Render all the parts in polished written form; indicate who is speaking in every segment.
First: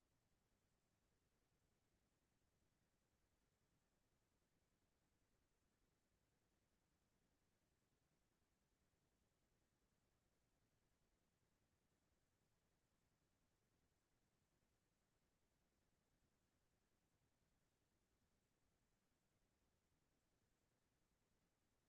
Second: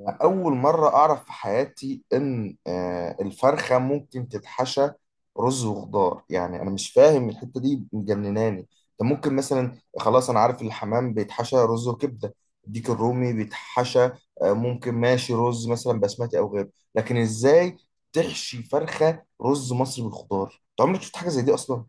Speaker 1: أنا أول مرة أعرف في حياتي إن الفرخة ممكن تتحشى رز وخضار. يعني أنا مش فاهم الحتة دي، مجنناني. أنت ممكن مثلا، خلاص أنا عارف الحمام بيتحشى رز وكبدة، الديك الرومي بيتحشى، ممكن ماشي رز مثلا بسمتي أو غيره، لكن إزاي تحشي فرخة رز مصري بالخضار؟ أنت عمرك شفت حاجة زي دي أصلا؟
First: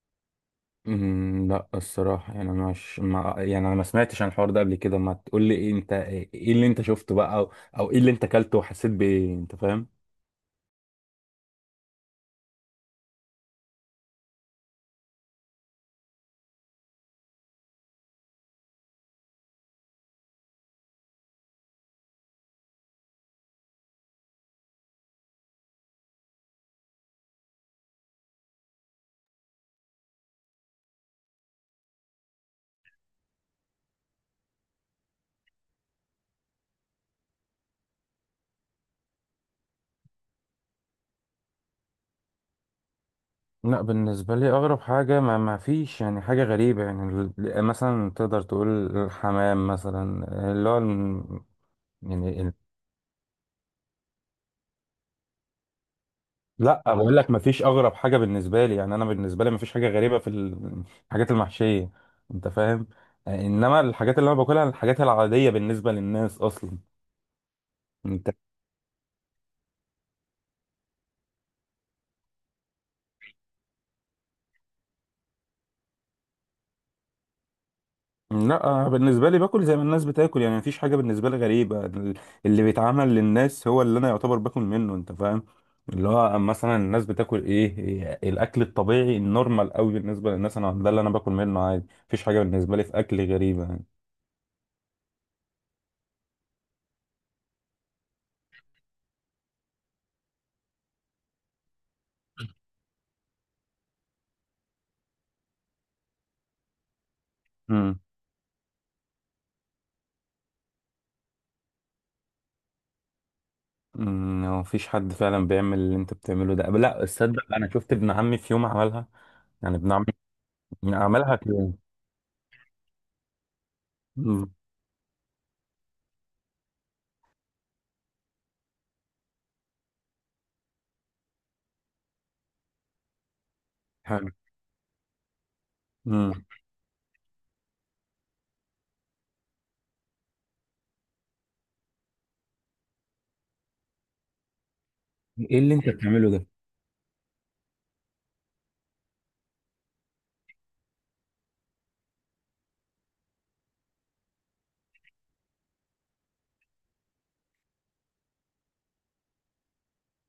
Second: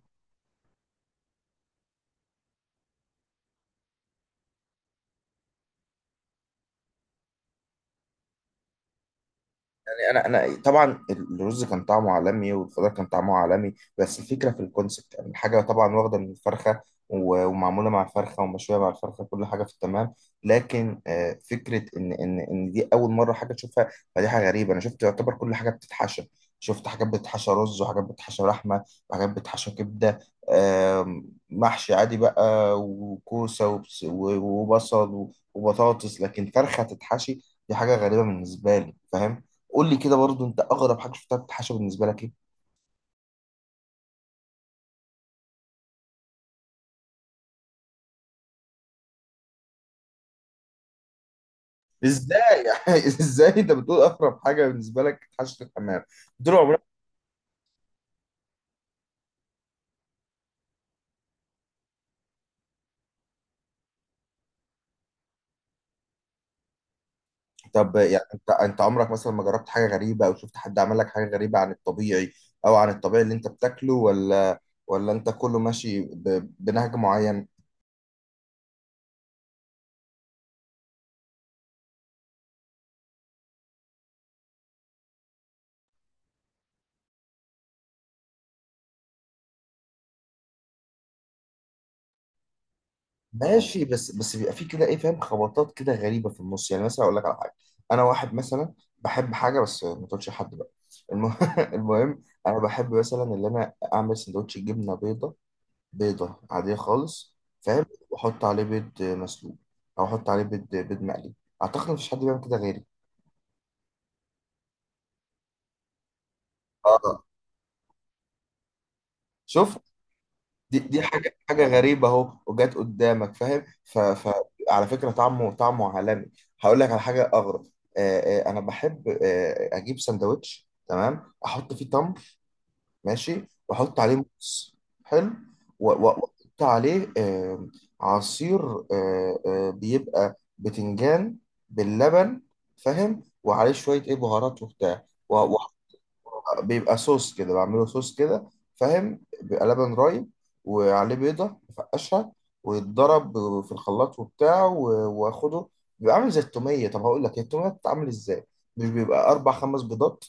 Speaker 2: لا الصراحة يعني أنا مش ما يعني أنا ما سمعتش عن الحوار ده قبل كده. ما تقول لي إيه أنت، إيه اللي أنت شفته بقى أو إيه اللي أنت أكلته وحسيت بإيه؟ أنت فاهم؟
Speaker 1: يعني انا طبعا الرز كان طعمه عالمي والخضار كان طعمه عالمي، بس الفكره في الكونسبت. يعني الحاجه طبعا واخده من الفرخه ومعموله مع الفرخه ومشويه مع الفرخه، كل حاجه في التمام. لكن فكره ان دي اول مره حاجه تشوفها. فدي حاجه غريبه. انا شفت يعتبر كل حاجه بتتحشى، شفت حاجات بتتحشى رز، وحاجات بتتحشى لحمه، وحاجات بتتحشى كبده، محشي عادي بقى وكوسه وبصل وبطاطس، لكن فرخه تتحشي، دي حاجه غريبه بالنسبه لي، فاهم؟ قول لي كده برضو، انت اغرب حاجه شفتها بتتحشى بالنسبه لك ايه؟
Speaker 2: لا بالنسبة لي أغرب حاجة ما فيش يعني حاجة غريبة. يعني مثلا تقدر تقول الحمام مثلا، اللي هو يعني
Speaker 1: ازاي يعني؟ ازاي انت بتقول اغرب حاجه بالنسبه لك تحشي الحمام؟ طول
Speaker 2: لا،
Speaker 1: عمرك.
Speaker 2: بقول لك ما فيش أغرب حاجة بالنسبة لي. يعني أنا بالنسبة لي ما فيش حاجة غريبة في الحاجات المحشية، أنت فاهم؟ إنما الحاجات اللي أنا باكلها الحاجات العادية بالنسبة للناس أصلا.
Speaker 1: طب يعني، انت عمرك مثلا ما جربت حاجه غريبه، او شفت حد عمل لك حاجه غريبه عن الطبيعي، او عن الطبيعي اللي انت بتاكله؟ ولا انت كله ماشي بنهج معين؟
Speaker 2: لا، أنا بالنسبة لي باكل زي ما الناس بتاكل، يعني مفيش حاجة بالنسبة لي غريبة. اللي بيتعمل للناس هو اللي أنا يعتبر باكل منه، أنت فاهم؟ اللي هو مثلا الناس بتاكل إيه، إيه الأكل الطبيعي النورمال قوي بالنسبة للناس، أنا ده اللي أنا باكل منه عادي. مفيش حاجة بالنسبة لي في أكل غريبة يعني.
Speaker 1: ماشي، بس بيبقى في كده ايه، فاهم، خبطات كده غريبه في النص. يعني مثلا اقول لك على حاجه، انا واحد مثلا بحب حاجه، بس ما تقولش لحد بقى. الم... المهم، انا بحب مثلا ان انا اعمل سندوتش جبنه بيضه، بيضة عادية خالص، فاهم،
Speaker 2: امم
Speaker 1: وأحط عليه بيض مسلوق، أو أحط عليه بيض مقلي. أعتقد مفيش حد بيعمل كده غيري.
Speaker 2: أمم، هو مفيش حد فعلا بيعمل اللي أنت بتعمله ده، لا
Speaker 1: آه،
Speaker 2: تصدق. أنا شفت ابن عمي في يوم عملها. يعني
Speaker 1: شفت،
Speaker 2: ابن عمي
Speaker 1: دي حاجة
Speaker 2: عملها في
Speaker 1: حاجة
Speaker 2: يوم.
Speaker 1: غريبة أهو وجت قدامك، فاهم، ف... ف
Speaker 2: أمم.
Speaker 1: على فكرة طعمه عالمي. هقول لك على حاجة أغرب. آه أنا بحب أجيب سندوتش، تمام، أحط فيه تمر، ماشي، واحط عليه
Speaker 2: حلو.
Speaker 1: موز، حلو،
Speaker 2: أمم.
Speaker 1: واحط عليه عصير، بيبقى بتنجان باللبن، فاهم، وعليه شويه ايه بهارات وبتاع.
Speaker 2: إيه اللي أنت بتعمله ده؟
Speaker 1: بيبقى صوص كده، بعمله صوص كده، فاهم. بيبقى لبن رايب وعليه بيضة بفقشها، ويتضرب في الخلاط وبتاع واخده. بيبقى عامل زي التومية. طب هقول لك، هي التومية بتتعمل ازاي؟ مش بيبقى أربع خمس بيضات،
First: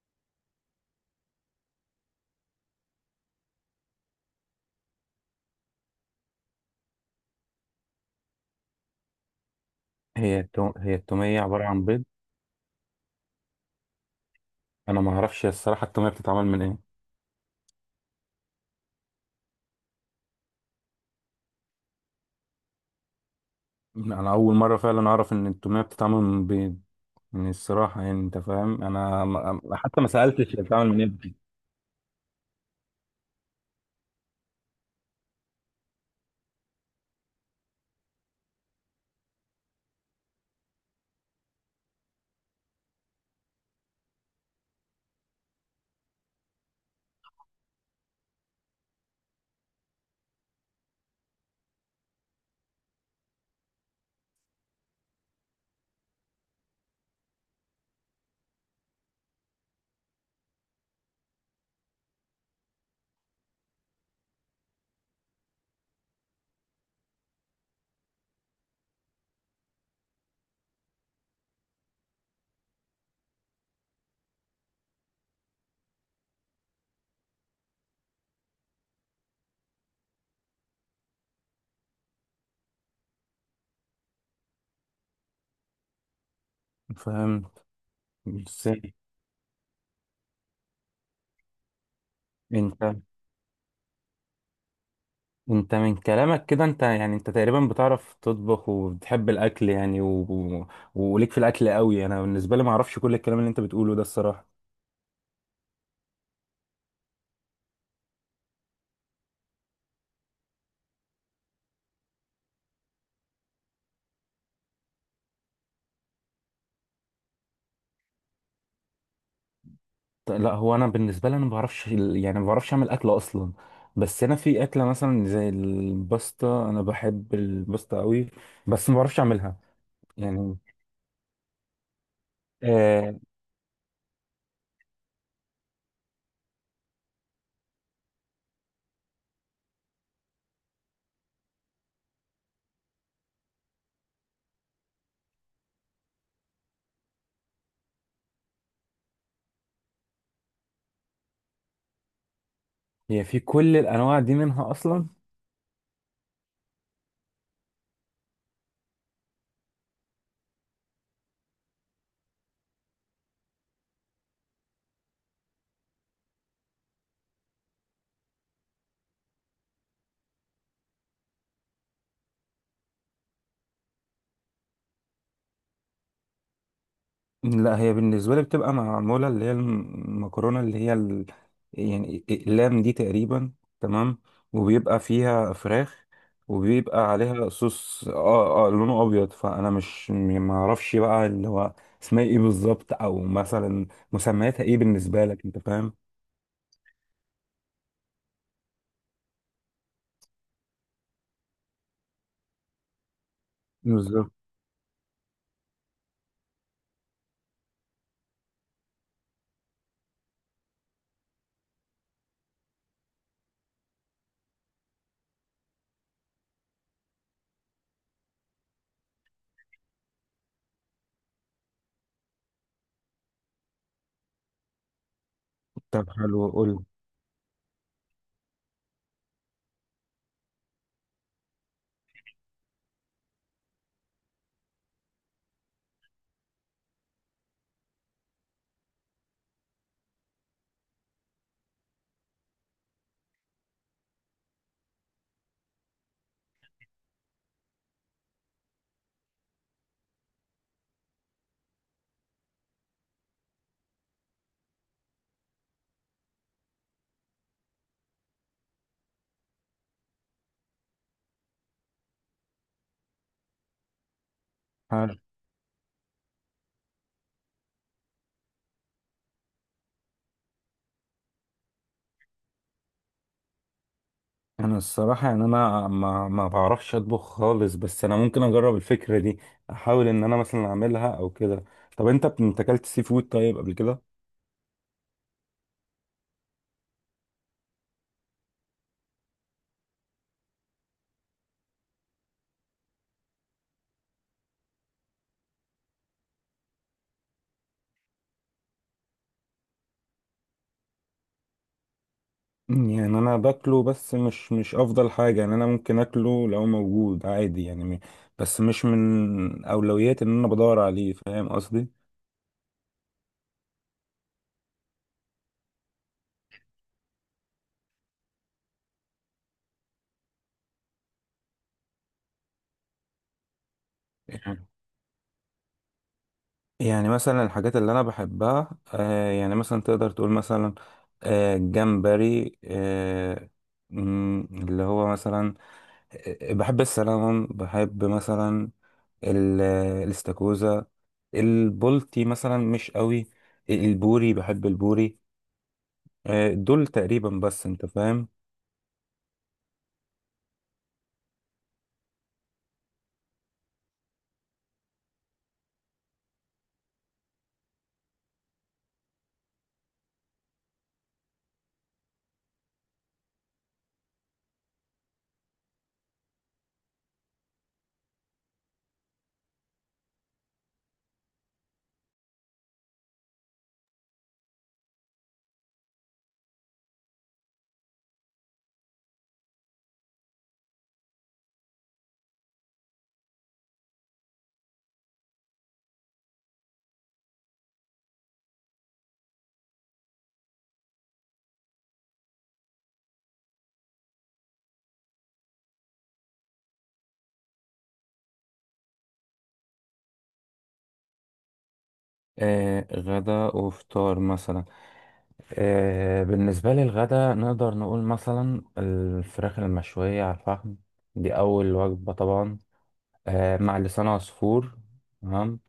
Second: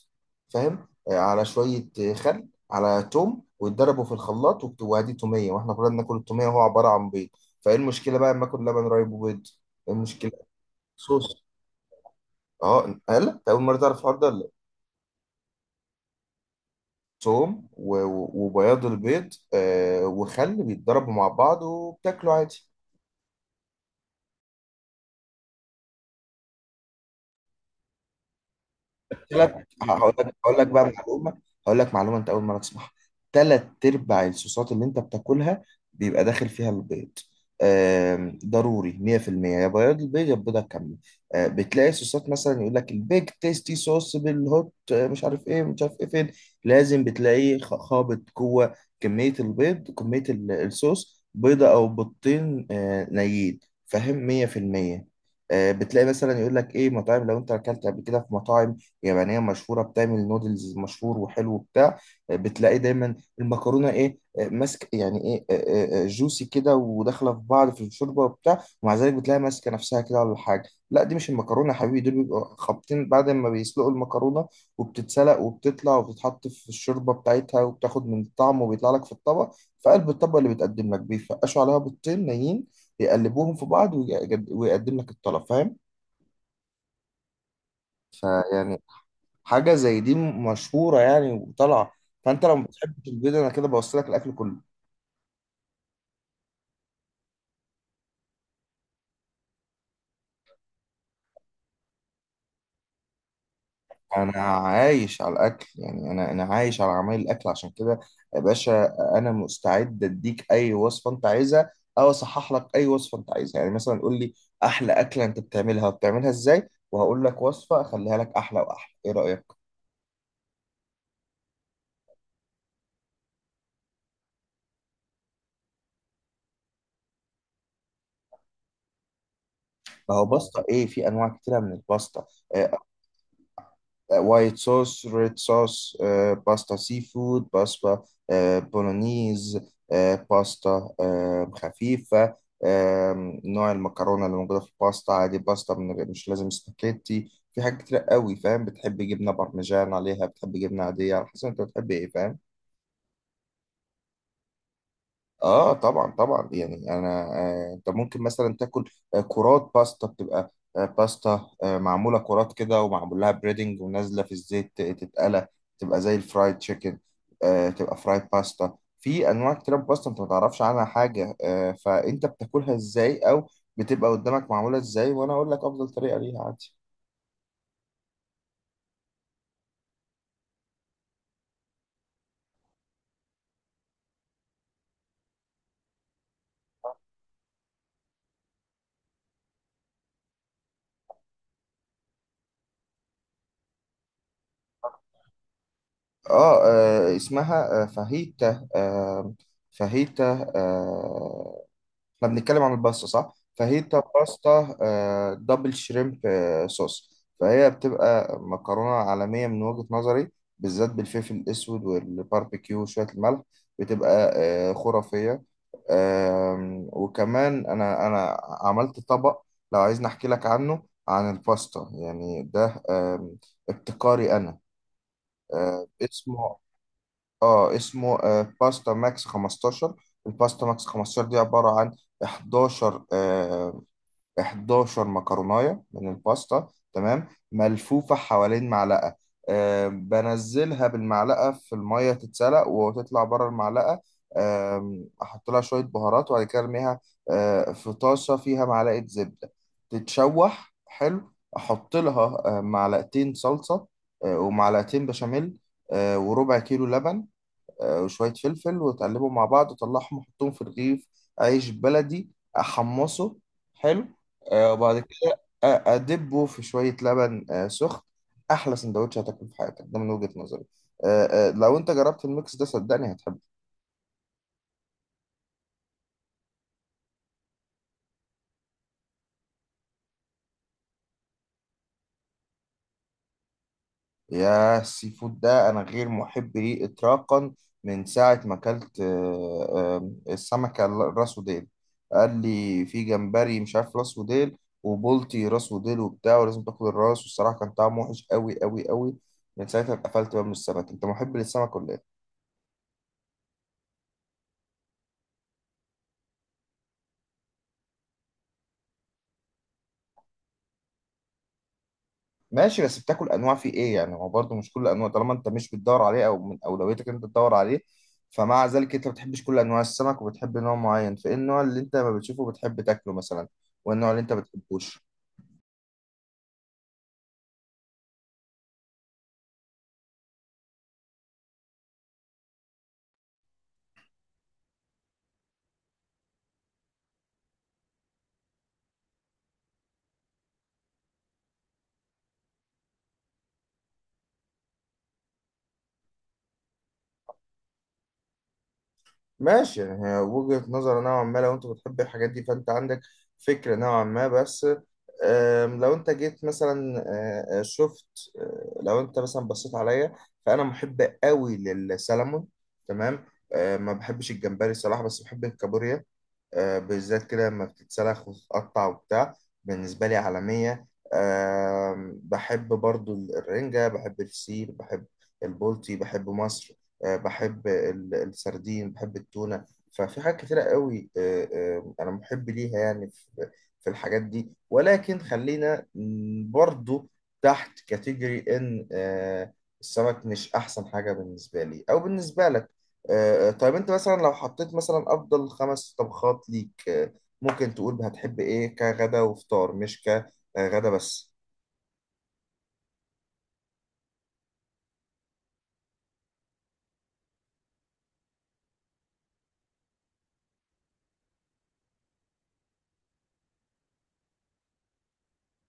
Speaker 1: فاهم، على شوية، خل على توم، ويتضربوا في الخلاط وادي تومية. واحنا كلنا بناكل التومية، وهو عبارة عن بيض. فايه المشكلة بقى لما اكل لبن رايب وبيض؟ إيه المشكلة؟
Speaker 2: هي التومية
Speaker 1: صوص.
Speaker 2: عبارة عن بيض؟
Speaker 1: اه، قال، أنت أول مرة تعرف الحوار ده ولا؟
Speaker 2: انا ما اعرفش الصراحه التوميه بتتعمل من ايه.
Speaker 1: ثوم وبياض البيض وخل، بيتضربوا مع بعض وبتاكلوا عادي.
Speaker 2: انا اول مره فعلا اعرف ان التوميه بتتعمل من بيض. يعني الصراحه، يعني انت فاهم، انا
Speaker 1: ثلاث.
Speaker 2: ما- حتى ما
Speaker 1: هقول لك
Speaker 2: سالتش
Speaker 1: هقول
Speaker 2: هي
Speaker 1: لك
Speaker 2: بتتعمل
Speaker 1: بقى
Speaker 2: من ايه.
Speaker 1: معلومه، هقول لك معلومه انت اول مره تسمعها. ثلاث ارباع الصوصات اللي انت بتاكلها بيبقى داخل فيها البيض. ضروري 100% يا بياض البيض يا البيضه كامله. بتلاقي صوصات مثلا يقول لك البيج تيستي صوص بالهوت، مش عارف ايه مش عارف ايه، فين لازم بتلاقيه خابط جوه كميه البيض، كميه الصوص بيضه او بيضتين نيين، فاهم، 100%. بتلاقي مثلا يقول لك ايه، مطاعم، لو انت اكلت قبل كده في مطاعم يابانية مشهورة بتعمل نودلز مشهور وحلو بتاع بتلاقي دايما المكرونة ايه، ماسك يعني ايه، جوسي كده وداخلة في بعض في الشوربة وبتاع، ومع ذلك بتلاقي ماسكة نفسها كده ولا حاجة. لا، دي مش المكرونة يا حبيبي، دول بيبقوا خابطين. بعد ما بيسلقوا المكرونة وبتتسلق وبتطلع وبتتحط في الشوربة بتاعتها وبتاخد من الطعم، وبيطلع لك في الطبق، في قلب الطبق اللي بيتقدم لك، بيفقشوا عليها بيضتين نيين، يقلبوهم في بعض، ويقدم لك الطلب، فاهم؟
Speaker 2: فاهم؟ بس
Speaker 1: فيعني حاجة زي دي مشهورة يعني وطالعة. فأنت لو ما
Speaker 2: انت،
Speaker 1: بتحبش البيض، أنا كده بوصل لك الأكل كله.
Speaker 2: من كلامك كده، انت يعني انت تقريبا بتعرف تطبخ وبتحب الاكل يعني و... و... وليك في الاكل قوي. انا بالنسبه لي ما اعرفش كل الكلام اللي انت بتقوله ده
Speaker 1: أنا
Speaker 2: الصراحه.
Speaker 1: عايش على الأكل. يعني أنا عايش على عمايل الأكل، عشان كده يا باشا أنا مستعد أديك أي وصفة أنت عايزها، أو أصحح لك أي وصفة أنت عايزها. يعني مثلا قول لي أحلى أكلة أنت بتعملها وبتعملها إزاي، وهقول لك وصفة أخليها لك أحلى وأحلى. إيه رأيك؟
Speaker 2: لا، هو انا بالنسبه لي انا ما بعرفش يعني ما بعرفش اعمل اكل اصلا. بس انا في اكله مثلا زي الباستا، انا بحب الباستا قوي بس ما بعرفش اعملها.
Speaker 1: ما هو
Speaker 2: يعني
Speaker 1: باستا إيه، في أنواع كتيرة من الباستا، آه،
Speaker 2: آه.
Speaker 1: وايت صوص، ريد صوص، باستا سي فود، باستا بولونيز، باستا خفيفة، نوع المكرونة اللي موجودة في الباستا عادي، باستا من غير، مش لازم سباكيتي، في حاجات كتير قوي، فاهم. بتحب جبنة بارميجان عليها، بتحب جبنة عادية، على حسب انت بتحب ايه، فاهم.
Speaker 2: هي في كل الانواع دي منها اصلا؟
Speaker 1: اه طبعا طبعا. يعني انا انت ممكن مثلا تاكل كرات باستا، بتبقى باستا معموله كرات كده ومعمول لها بريدنج ونازله في الزيت تتقلى، تبقى زي الفرايد تشيكن، تبقى فرايد باستا. في انواع كتير من باستا انت ما تعرفش عنها حاجه. فانت بتاكلها ازاي، او بتبقى قدامك معموله ازاي، وانا اقول لك افضل طريقه ليها عادي.
Speaker 2: لا، هي بالنسبة لي بتبقى معمولة اللي هي المكرونة، اللي هي ال... يعني اللام دي تقريبا، تمام. وبيبقى فيها فراخ وبيبقى عليها صوص، اه اه، لونه ابيض. فانا مش م- ما اعرفش بقى اللي هو اسمها ايه بالظبط، او مثلا مسمياتها ايه بالنسبة لك، انت فاهم؟
Speaker 1: اسمها فاهيتا. فاهيتا. احنا بنتكلم عن الباستا صح؟ فاهيتا
Speaker 2: بالظبط.
Speaker 1: باستا دبل شريمب صوص، فهي بتبقى مكرونة عالمية من وجهة نظري، بالذات بالفلفل الأسود والباربيكيو وشوية الملح. بتبقى خرافية. وكمان أنا عملت طبق، لو عايزني أحكي لك عنه عن الباستا، يعني ده ابتكاري أنا،
Speaker 2: طب حلو،
Speaker 1: اسمه،
Speaker 2: قول.
Speaker 1: اه اسمه باستا ماكس 15. الباستا ماكس 15 دي عبارة عن 11، 11 مكروناية من الباستا، تمام، ملفوفة حوالين معلقة. بنزلها بالمعلقة في المية، تتسلق وتطلع بره المعلقة. أحط لها شوية بهارات، وبعد كده أرميها في طاسة فيها معلقة زبدة، تتشوح، حلو. أحط لها معلقتين صلصة ومعلقتين بشاميل وربع كيلو لبن وشوية فلفل، وتقلبهم مع بعض وطلعهم وحطهم في رغيف عيش بلدي أحمصه، حلو، وبعد كده أدبه في شوية لبن سخن. أحلى سندوتش هتاكله في حياتك ده من وجهة نظري. لو أنت جربت الميكس ده صدقني هتحبه.
Speaker 2: انا الصراحه يعني انا ما بعرفش اطبخ خالص، بس انا ممكن اجرب الفكره دي. احاول ان انا مثلا اعملها او كده. طب انت اكلت سي فود طيب قبل كده؟
Speaker 1: يا، السي فود ده انا غير محب ليه اطلاقا. من ساعه ما اكلت السمكه راس وديل، قال لي في جمبري مش عارف راس وديل، وبولتي راس وديل وبتاع، ولازم تاكل الراس، والصراحه كان طعمه وحش قوي قوي قوي. من ساعتها اتقفلت بقى من السمك. انت محب للسمك ولا ايه؟
Speaker 2: مم، يعني انا باكله بس مش افضل حاجه. يعني انا ممكن اكله لو موجود عادي، يعني بس مش من اولوياتي ان انا بدور عليه، فاهم قصدي؟
Speaker 1: ماشي، بس بتاكل انواع في ايه يعني؟ هو برضه مش كل انواع، طالما انت مش بتدور عليه، او من اولويتك انت تدور عليه، فمع ذلك انت ما بتحبش كل انواع السمك، وبتحب نوع معين. فايه النوع اللي انت ما بتشوفه بتحب تاكله مثلا، والنوع اللي انت ما
Speaker 2: يعني
Speaker 1: بتحبوش؟
Speaker 2: يعني مثلا الحاجات اللي انا بحبها، آه، يعني مثلا تقدر تقول مثلا آه، جمبري، آه، مم، اللي هو مثلا بحب السلمون، بحب مثلا ال- الاستاكوزا، البولتي مثلا مش قوي، البوري، بحب البوري. آه، دول تقريبا بس، انت فاهم.
Speaker 1: ماشي، يعني هي وجهة نظر نوعا ما. لو انت بتحب الحاجات دي، فانت عندك فكرة نوعا ما. بس لو انت جيت مثلا شفت آه، لو انت مثلا بصيت عليا، فانا محب قوي للسلمون، تمام. ما بحبش الجمبري الصراحة، بس بحب الكابوريا، بالذات كده لما بتتسلخ وتتقطع وبتاع، بالنسبة لي عالمية. بحب برضو الرنجة، بحب الفسيخ، بحب البولتي، بحب مصر، بحب السردين، بحب التونة. ففي حاجات كتيرة قوي أنا محب ليها، يعني في الحاجات دي، ولكن خلينا برضو تحت كاتيجوري إن السمك مش أحسن حاجة بالنسبة لي أو بالنسبة لك. طيب انت مثلا، لو حطيت مثلا افضل خمس طبخات ليك، ممكن تقول هتحب ايه كغدا وفطار، مش كغدا بس.
Speaker 2: آه، غدا وفطار مثلا. آه، بالنسبة لي الغدا نقدر نقول مثلا الفراخ المشوية على الفحم، دي أول وجبة طبعا، آه، مع لسان عصفور، تمام.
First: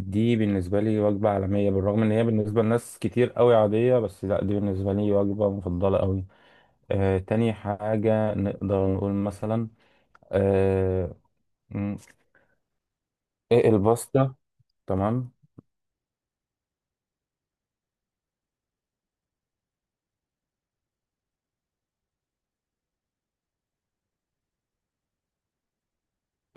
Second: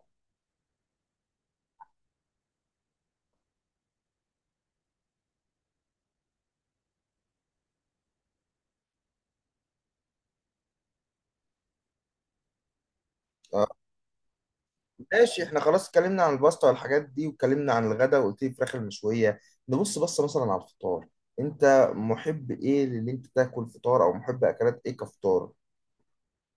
Speaker 2: دي بالنسبة لي وجبة عالمية، بالرغم إن هي بالنسبة لناس كتير قوي عادية، بس لأ، دي بالنسبة لي وجبة مفضلة قوي. آه، تاني حاجة نقدر نقول مثلا آه، م-
Speaker 1: آه،
Speaker 2: إيه، الباستا، تمام.
Speaker 1: ماشي، احنا خلاص اتكلمنا عن الباستا والحاجات دي، واتكلمنا عن الغدا، وقلت لي الفراخ المشوية. نبص مثلا على الفطار، انت محب ايه اللي انت تاكل فطار، او محب اكلات ايه كفطار؟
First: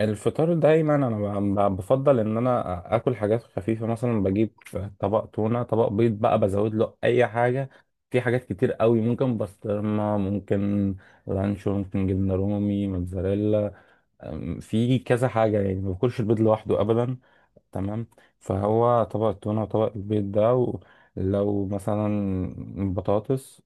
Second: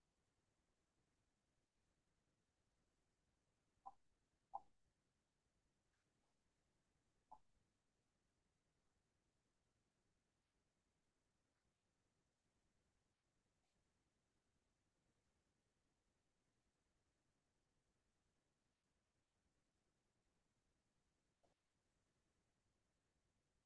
Speaker 2: الفطار دايما أنا بفضل إن أنا آكل حاجات خفيفة. مثلا بجيب طبق تونة، طبق بيض بقى بزود له أي حاجة، في حاجات كتير قوي، ممكن بسطرمة، ممكن لانشون، ممكن جبنة رومي، موتزاريلا. أم، في كذا حاجة، يعني ما باكلش البيض لوحده أبدا، تمام. فهو طبق التونة وطبق البيض ده، ولو مثلا بطاطس،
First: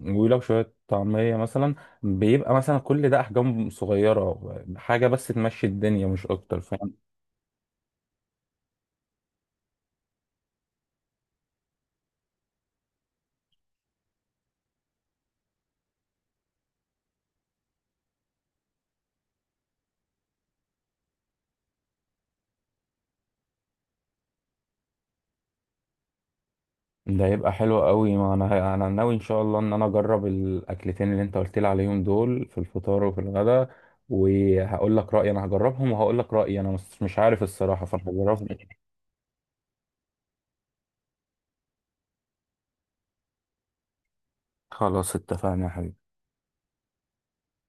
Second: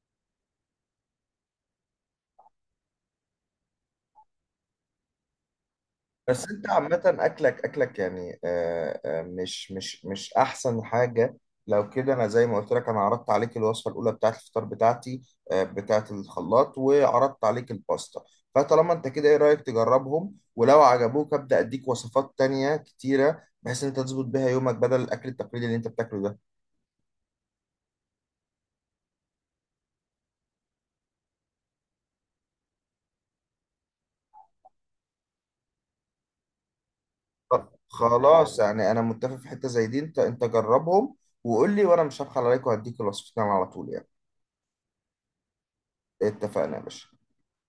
Speaker 2: ولو شوية طعمية مثلا، بيبقى مثلا كل ده أحجام صغيرة، حاجة بس تمشي الدنيا مش
Speaker 1: بس
Speaker 2: أكتر،
Speaker 1: انت
Speaker 2: فاهم؟
Speaker 1: عامة اكلك يعني مش احسن حاجة. لو كده، انا زي ما قلت لك، انا عرضت عليك الوصفة الاولى بتاعت الفطار بتاعتي، بتاعت الخلاط، وعرضت عليك الباستا. فطالما انت كده، ايه رأيك تجربهم؟ ولو عجبوك ابدأ اديك وصفات تانية كتيرة، بحيث ان انت تظبط بيها يومك بدل الاكل التقليدي اللي انت بتاكله ده.
Speaker 2: ده يبقى حلو قوي. ما أنا، أنا ناوي إن شاء الله إن أنا أجرب الأكلتين اللي أنت قلت لي عليهم دول، في الفطار وفي الغداء، وهقول لك رأيي. أنا هجربهم وهقول لك رأيي، أنا مش عارف الصراحة، فأنا هجربهم.
Speaker 1: خلاص، يعني انا متفق، في حتة زي دي انت جربهم وقول لي، وانا مش هبخل عليك، وهديك الوصفتين على طول يعني.
Speaker 2: خلاص، اتفقنا يا حبيبي.
Speaker 1: اتفقنا يا باشا.